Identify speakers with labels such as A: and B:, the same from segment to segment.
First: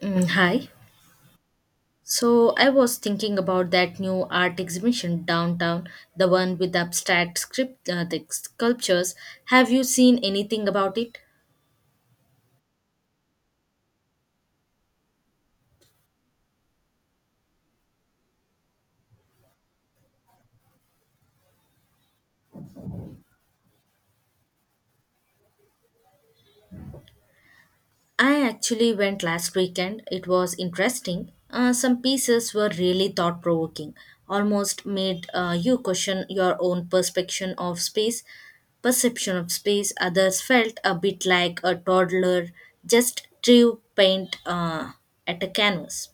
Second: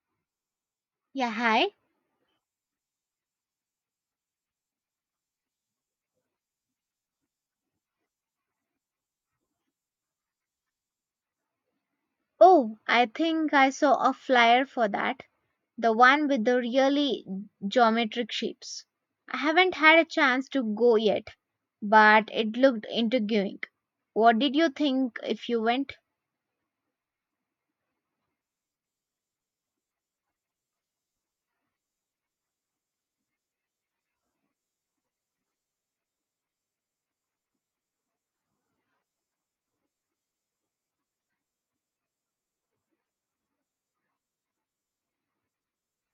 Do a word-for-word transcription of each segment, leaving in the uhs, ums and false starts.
A: Mm, hi.
B: Yeah, hi.
A: So I was thinking about that new art exhibition downtown, the one with the abstract script, uh, the sculptures. Have you seen anything about it?
B: Oh, I think I saw a flyer for that. The one with the really geometric shapes. I haven't had a chance to go yet, but it looked intriguing. What did you think if you went?
A: I actually went last weekend. It was interesting. Uh, some pieces were really thought provoking, almost made uh, you question your own perception of space. Perception of space. Others felt a bit like a toddler just drew paint uh, at a canvas.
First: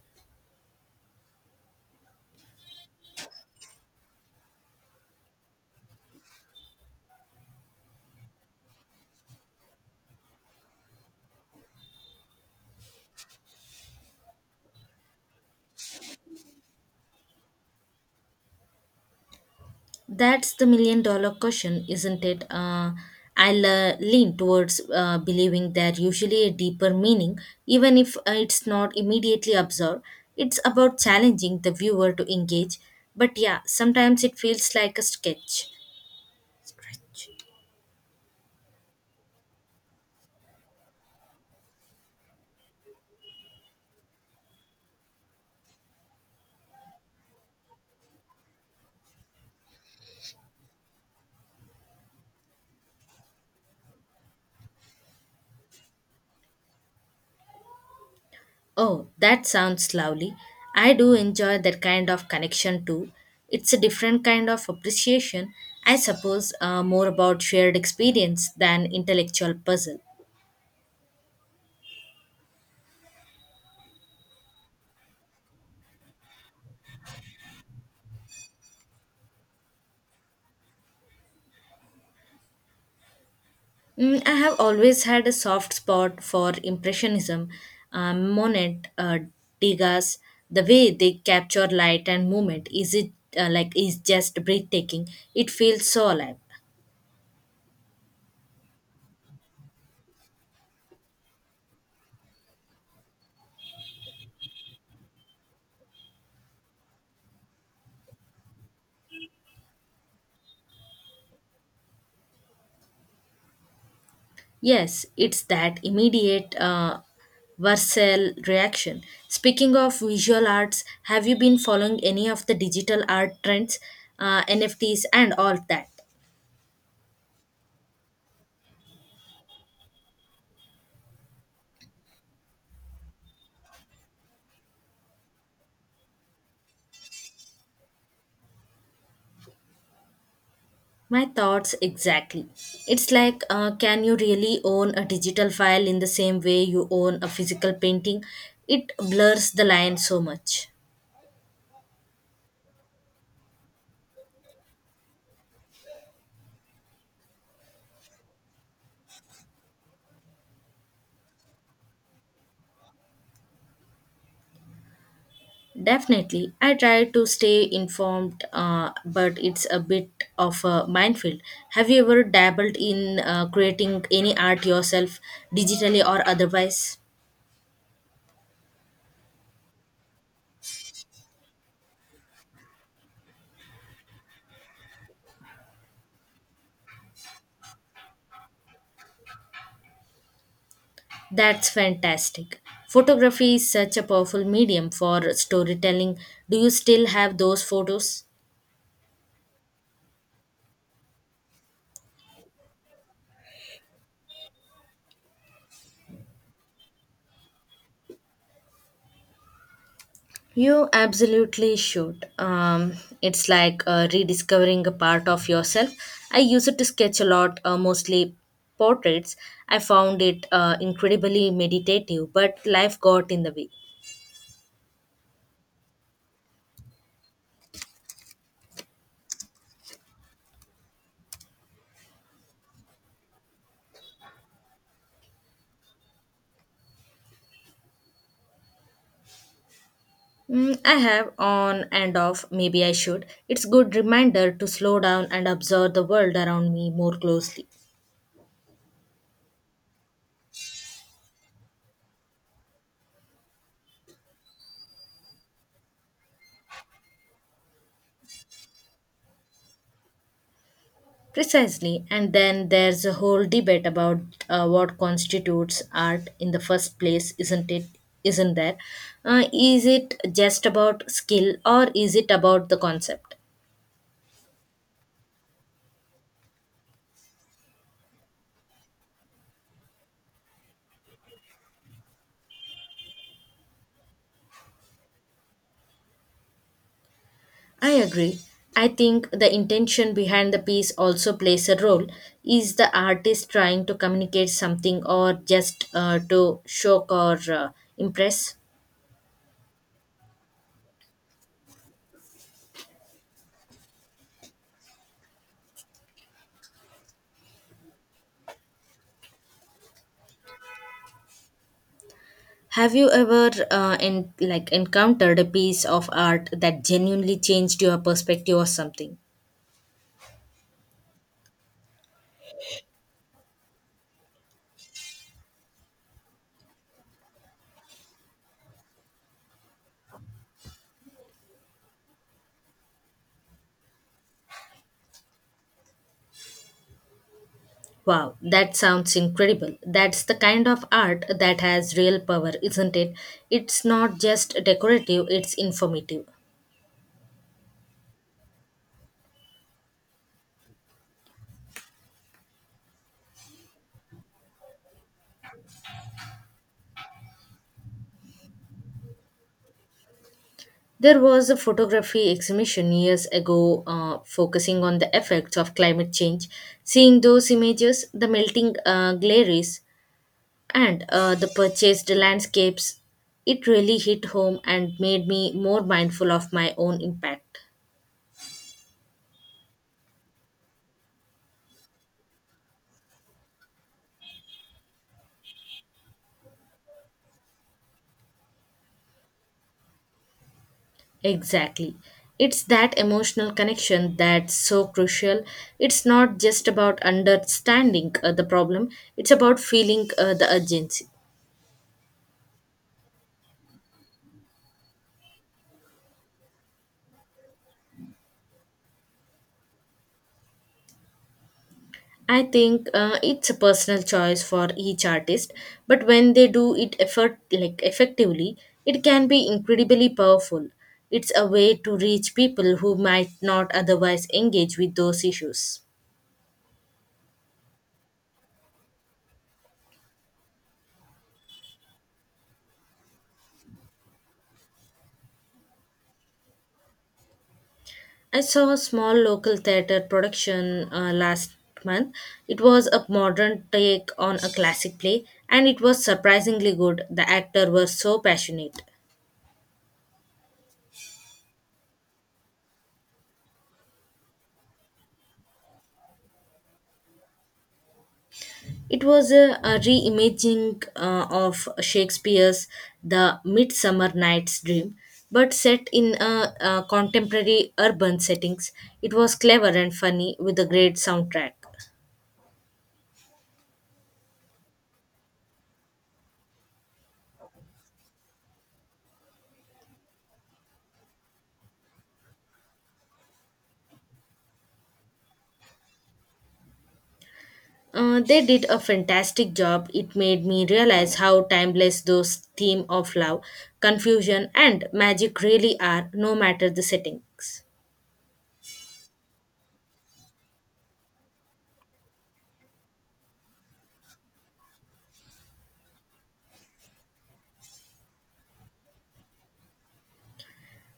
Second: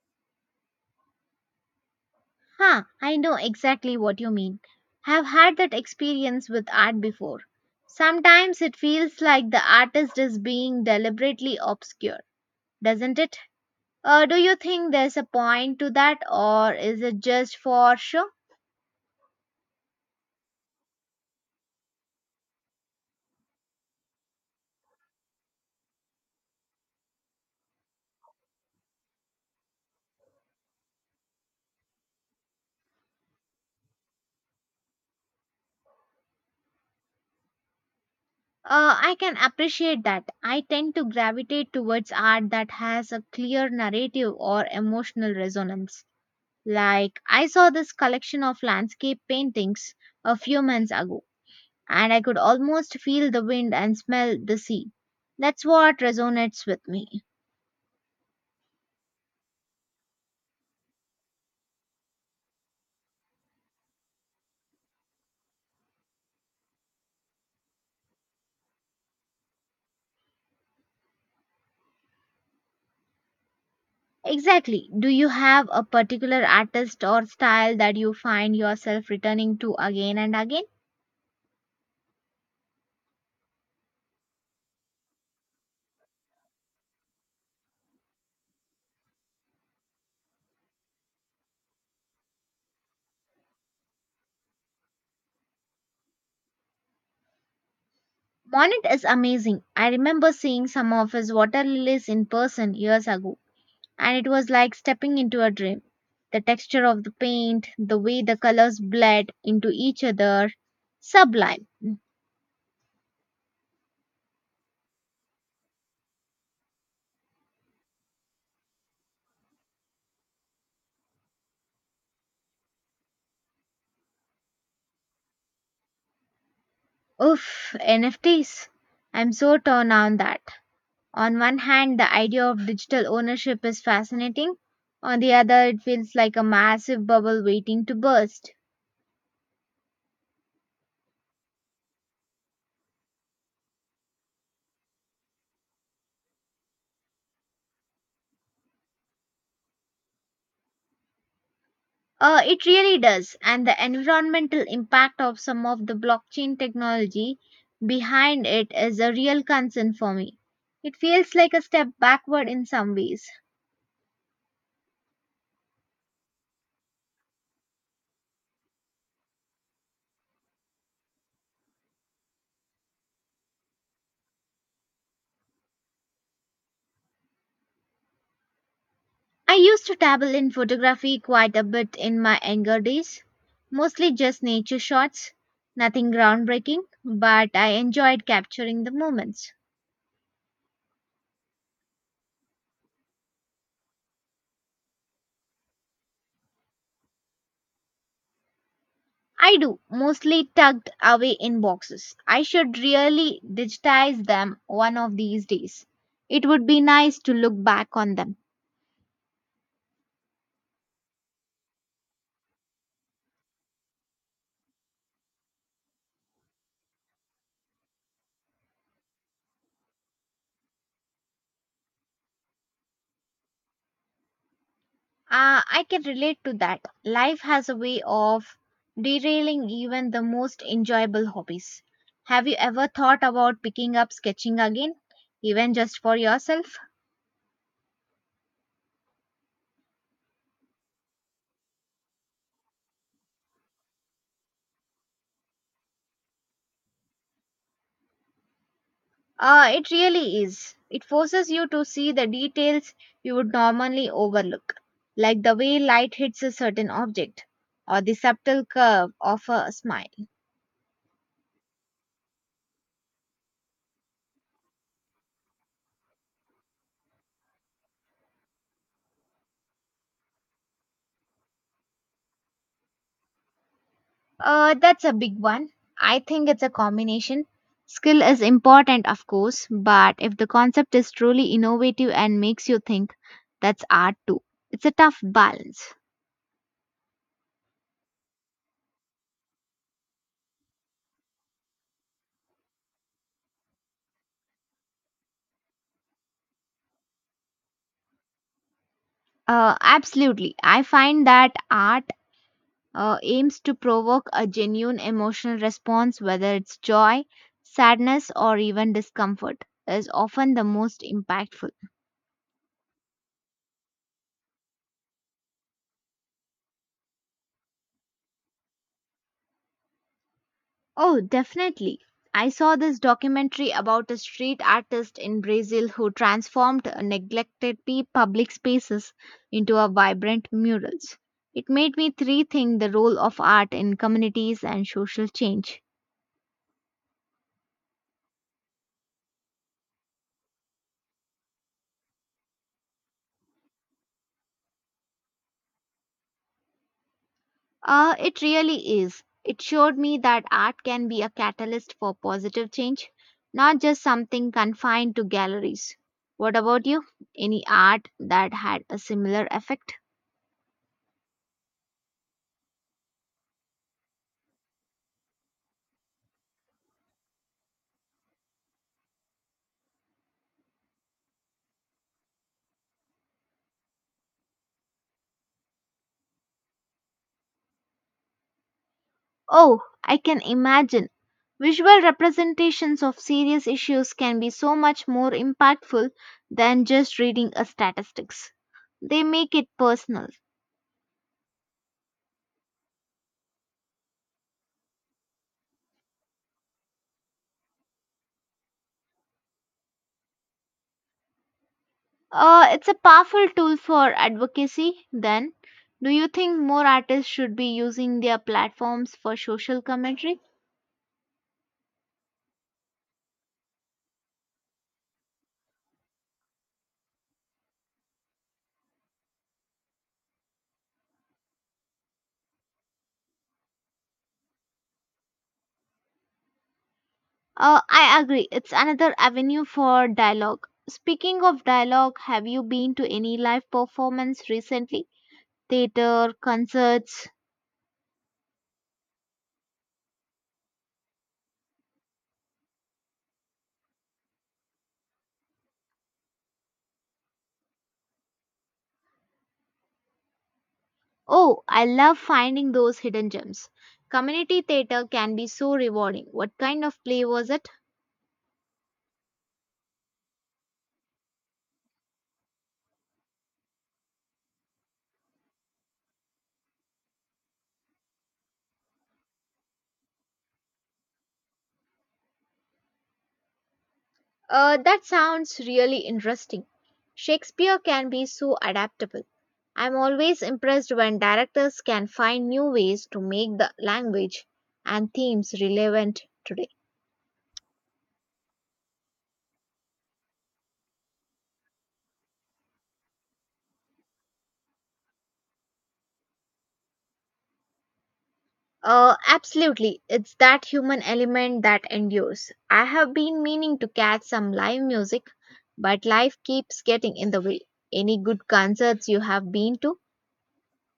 B: Huh, I know exactly what you mean. I've had that experience with art before. Sometimes it feels like the artist is being deliberately obscure, doesn't it? Uh, do you think there's a point to that, or is it just for show?
A: That's the million dollar question, isn't it? Uh, I'll uh, lean towards uh, believing that usually a deeper meaning, even if uh, it's not immediately absorbed. It's about challenging the viewer to engage. But yeah, sometimes it feels like a sketch. Stretch.
B: Uh, I can appreciate that. I tend to gravitate towards art that has a clear narrative or emotional resonance. Like, I saw this collection of landscape paintings a few months ago, and I could almost feel the wind and smell the sea. That's what resonates with me.
A: Oh, that sounds lovely. I do enjoy that kind of connection too. It's a different kind of appreciation, I suppose, uh, more about shared experience than intellectual puzzle.
B: Exactly. Do you have a particular artist or style that you find yourself returning to again and again?
A: Mm, I have always had a soft spot for Impressionism, um, Monet, uh, Degas. The way they capture light and movement is it uh, like is just breathtaking. It feels so alive.
B: Monet is amazing. I remember seeing some of his water lilies in person years ago and it was like stepping into a dream. The texture of the paint, the way the colors bled into each other, sublime.
A: Yes, it's that immediate uh, Vercel reaction. Speaking of visual arts, have you been following any of the digital art trends, uh, N F Ts, and all that?
B: Oof, N F Ts. I'm so torn on that. On one hand, the idea of digital ownership is fascinating. On the other, it feels like a massive bubble waiting to burst.
A: My thoughts exactly. It's like, uh, can you really own a digital file in the same way you own a physical painting? It blurs the line so much.
B: Uh, it really does. And the environmental impact of some of the blockchain technology behind it is a real concern for me. It feels like a step backward in some ways.
A: Definitely, I try to stay informed, uh, but it's a bit of a minefield. Have you ever dabbled in uh, creating any art yourself, digitally or otherwise?
B: I used to dabble in photography quite a bit in my younger days, mostly just nature shots, nothing groundbreaking, but I enjoyed capturing the moments.
A: That's fantastic. Photography is such a powerful medium for storytelling. Do you still have those photos?
B: I do, mostly tucked away in boxes. I should really digitize them one of these days. It would be nice to look back on them.
A: You absolutely should. Um, it's like uh, rediscovering a part of yourself. I use it to sketch a lot, uh, mostly portraits. I found it uh, incredibly meditative, but life got in the way.
B: Ah, I can relate to that. Life has a way of derailing even the most enjoyable hobbies. Have you ever thought about picking up sketching again, even just for yourself?
A: Mm, I have on and off, maybe I should. It's good reminder to slow down and observe the world around me more closely.
B: Uh, it really is. It forces you to see the details you would normally overlook, like the way light hits a certain object or the subtle curve of a smile.
A: Precisely. And then there's a whole debate about uh, what constitutes art in the first place, isn't it? Isn't there? Uh, is it just about skill or is it about the concept?
B: Uh, that's a big one. I think it's a combination. Skill is important, of course, but if the concept is truly innovative and makes you think, that's art too. It's a tough balance.
A: I agree. I think the intention behind the piece also plays a role. Is the artist trying to communicate something or just uh, to shock or uh, impress?
B: Uh, absolutely. I find that art uh, aims to provoke a genuine emotional response, whether it's joy, sadness, or even discomfort, is often the most impactful.
A: Have you ever uh, in like encountered a piece of art that genuinely changed your perspective or something?
B: Oh, definitely. I saw this documentary about a street artist in Brazil who transformed neglected pe- public spaces into a vibrant murals. It made me rethink the role of art in communities and social change.
A: Wow, that sounds incredible. That's the kind of art that has real power, isn't it? It's not just decorative, it's informative.
B: Uh, it really is. It showed me that art can be a catalyst for positive change, not just something confined to galleries. What about you? Any art that had a similar effect?
A: There was a photography exhibition years ago uh, focusing on the effects of climate change. Seeing those images, the melting uh, glaciers, and uh, the purchased landscapes, it really hit home and made me more mindful of my own impact.
B: Oh, I can imagine. Visual representations of serious issues can be so much more impactful than just reading a statistics. They make it personal.
A: Exactly. It's that emotional connection that's so crucial. It's not just about understanding uh, the problem, it's about feeling uh, the urgency.
B: Uh, it's a powerful tool for advocacy, then. Do you think more artists should be using their platforms for social commentary?
A: I think uh, it's a personal choice for each artist, but when they do it effort like effectively, it can be incredibly powerful. It's a way to reach people who might not otherwise engage with those issues.
B: Uh, I agree, it's another avenue for dialogue. Speaking of dialogue, have you been to any live performance recently? Theatre, concerts?
A: I saw a small local theater production uh, last month. It was a modern take on a classic play, and it was surprisingly good. The actor was so passionate.
B: Oh, I love finding those hidden gems. Community theatre can be so rewarding. What kind of play was it?
A: It was a, a reimagining uh, of Shakespeare's The Midsummer Night's Dream, but set in a, a contemporary urban settings. It was clever and funny with a great soundtrack.
B: Uh, that sounds really interesting. Shakespeare can be so adaptable. I'm always impressed when directors can find new ways to make the language and themes relevant today.
A: Uh, they did a fantastic job. It made me realize how timeless those theme of love, confusion, and magic really are, no matter the settings.
B: Uh, absolutely, it's that human element that endures. I have been meaning to catch some live music, but life keeps getting in the way. Any good concerts you have been to?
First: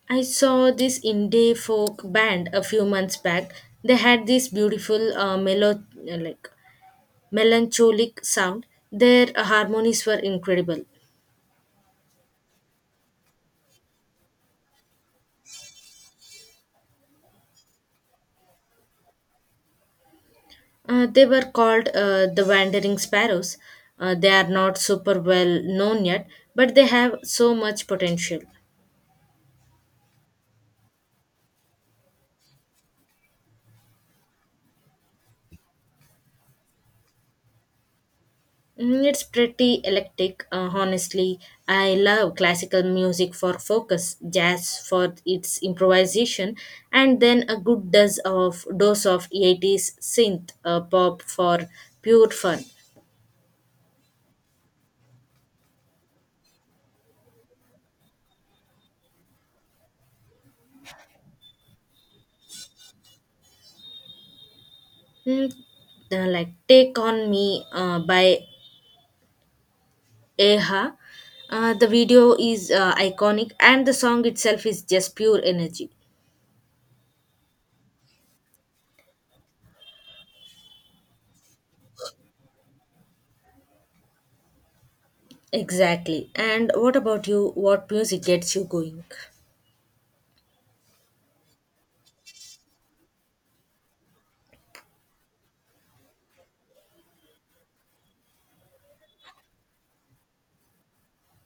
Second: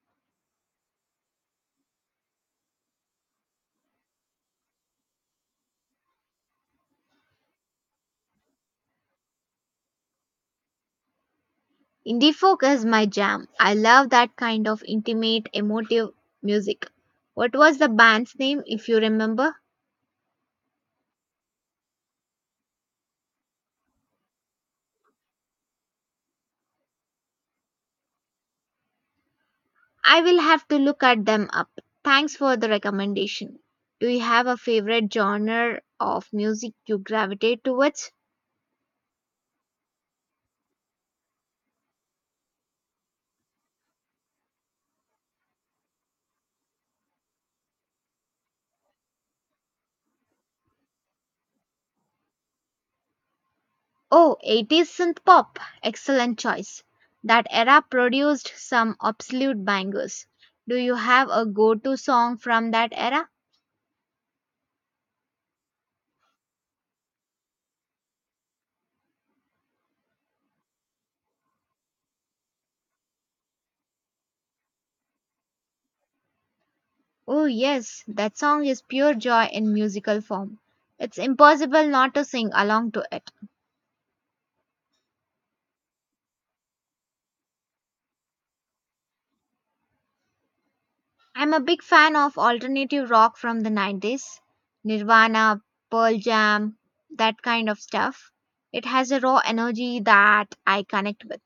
A: I saw this indie folk band a few months back. They had this beautiful uh, mellow like melancholic sound. Their uh, harmonies were incredible.
B: Indie folk is my jam. I love that kind of intimate, emotive music. What was the band's name, if you remember?
A: Uh, they were called uh, the Wandering Sparrows. Uh, they are not super well known yet, but they have so much potential.
B: I will have to look at them up. Thanks for the recommendation. Do you have a favorite genre of music you gravitate towards?
A: Mm, it's pretty eclectic, uh, honestly. I love classical music for focus, jazz for its improvisation, and then a good dose of dose of eighties synth uh, pop for pure fun.
B: Oh, eighties synth pop. Excellent choice. That era produced some absolute bangers. Do you have a go to song from that era?
A: Mm, uh, like Take On Me uh, by Eha. Uh, the video is uh, iconic and the song itself is just pure energy.
B: Oh, yes, that song is pure joy in musical form. It's impossible not to sing along to it.
A: Exactly. And what about you? What music gets you going?
B: I'm a big fan of alternative rock from the nineties Nirvana, Pearl Jam, that kind of stuff. It has a raw energy that I connect with.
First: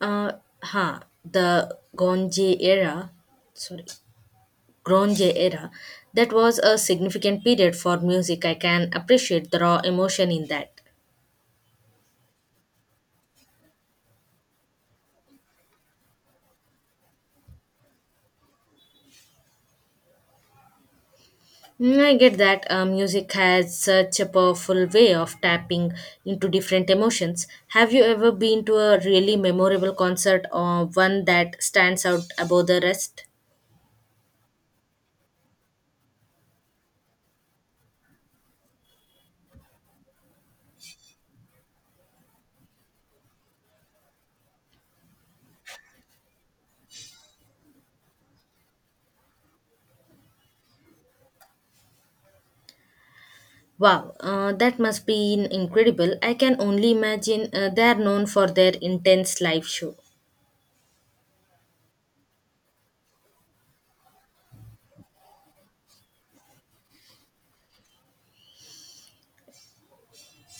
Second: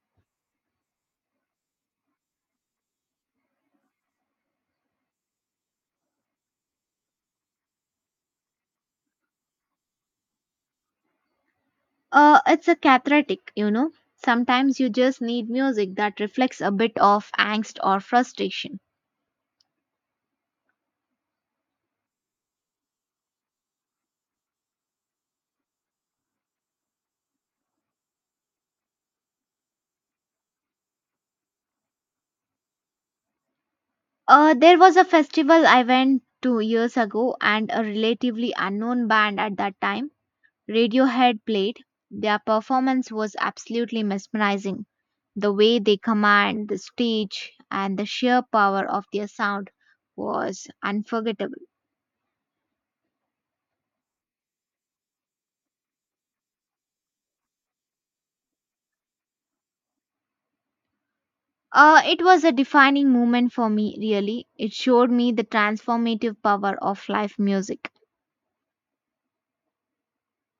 A: Uh, huh. The Gonje era, sorry, Gronje era, that was a significant period for music. I can appreciate the raw emotion in that.
B: Uh, it's a cathartic, you know. Sometimes you just need music that reflects a bit of angst or frustration.
A: Mm, I get that. Uh, music has such a powerful way of tapping into different emotions. Have you ever been to a really memorable concert or one that stands out above the rest?
B: Uh, there was a festival I went to years ago, and a relatively unknown band at that time Radiohead played, their performance was absolutely mesmerizing. The way they command the stage and the sheer power of their sound was unforgettable.
A: Wow, uh, that must be incredible. I can only imagine uh, they are known for their intense live show.
B: Uh, it was a defining moment for me, really. It showed me the transformative power of live music.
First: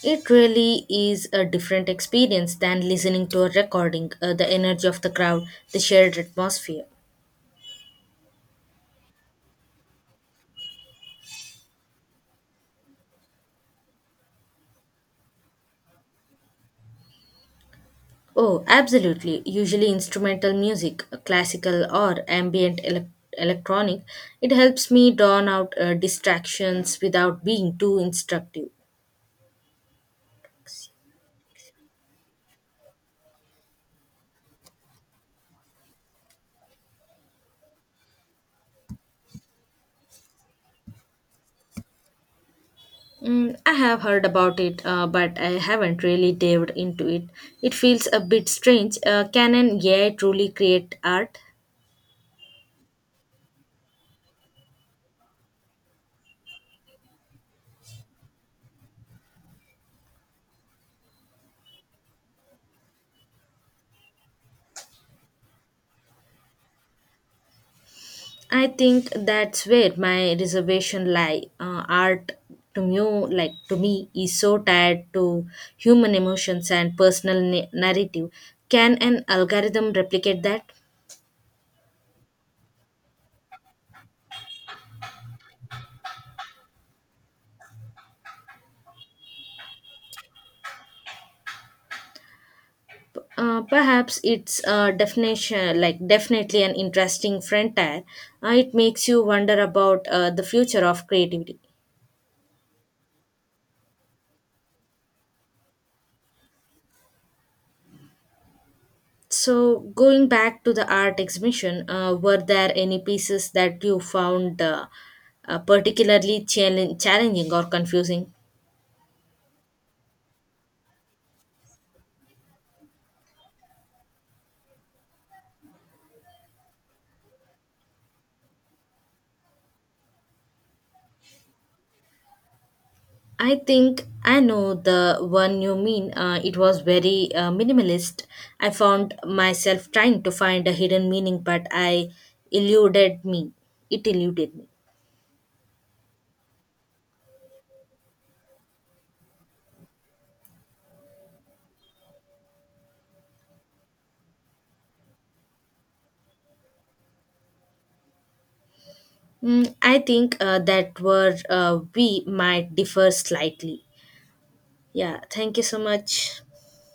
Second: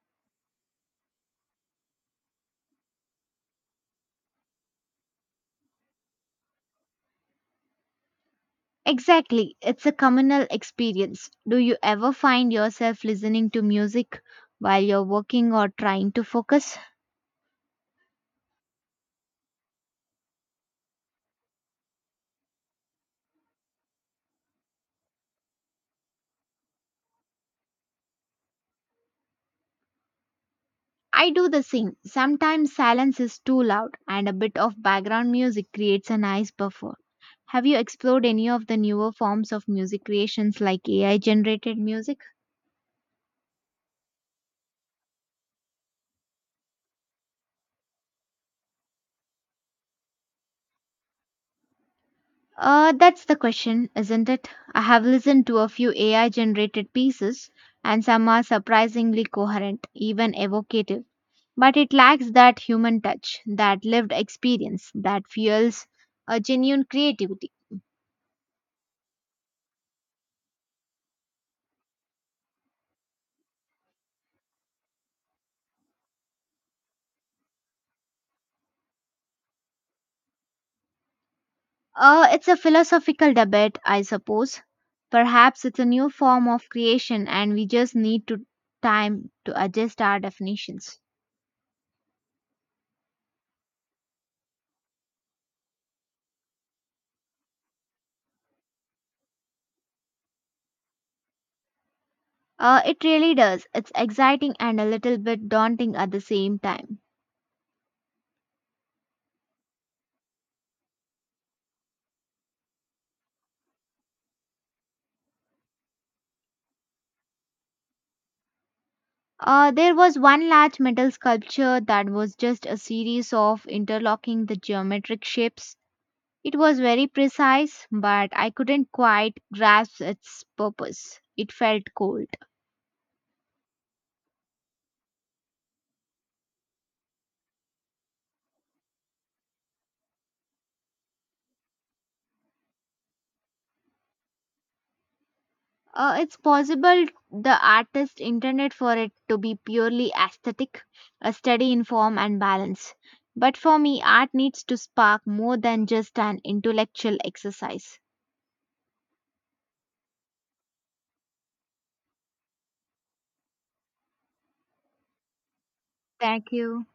A: It really is a different experience than listening to a recording, uh, the energy of the crowd, the shared atmosphere.
B: Exactly, it's a communal experience. Do you ever find yourself listening to music while you're working or trying to focus?
A: Oh, absolutely. Usually instrumental music, classical or ambient elec electronic, it helps me drown out uh, distractions without being too instructive.
B: I do the same. Sometimes silence is too loud and a bit of background music creates a nice buffer. Have you explored any of the newer forms of music creations like A I generated music?
A: Mm, I have heard about it, uh, but I haven't really dived into it. It feels a bit strange. Uh, can an A I truly create art?
B: Uh, that's the question, isn't it? I have listened to a few A I generated pieces and some are surprisingly coherent, even evocative. But it lacks that human touch, that lived experience that fuels a genuine creativity.
A: I think that's where my reservation lie. Uh, art to me, like to me, is so tied to human emotions and personal na- narrative. Can an algorithm replicate that?
B: Uh, it's a philosophical debate, I suppose. Perhaps it's a new form of creation and we just need to time to adjust our definitions.
A: Uh, perhaps it's a definition, like Definitely an interesting frontier. Uh, it makes you wonder about uh, the future of creativity.
B: Uh, it really does. It's exciting and a little bit daunting at the same time.
A: So, going back to the art exhibition, uh, were there any pieces that you found uh, uh, particularly challenge- challenging or confusing?
B: Uh, there was one large metal sculpture that was just a series of interlocking the geometric shapes. It was very precise, but I couldn't quite grasp its purpose. It felt cold.
A: I think I know the one you mean. Uh, it was very uh, minimalist. I found myself trying to find a hidden meaning, but I eluded me. It eluded me.
B: Uh, it's possible the artist intended for it to be purely aesthetic, a study in form and balance. But for me, art needs to spark more than just an intellectual exercise.
A: Mm, I think uh, that were uh, we might differ slightly. Yeah, thank you so much.
B: Thank you.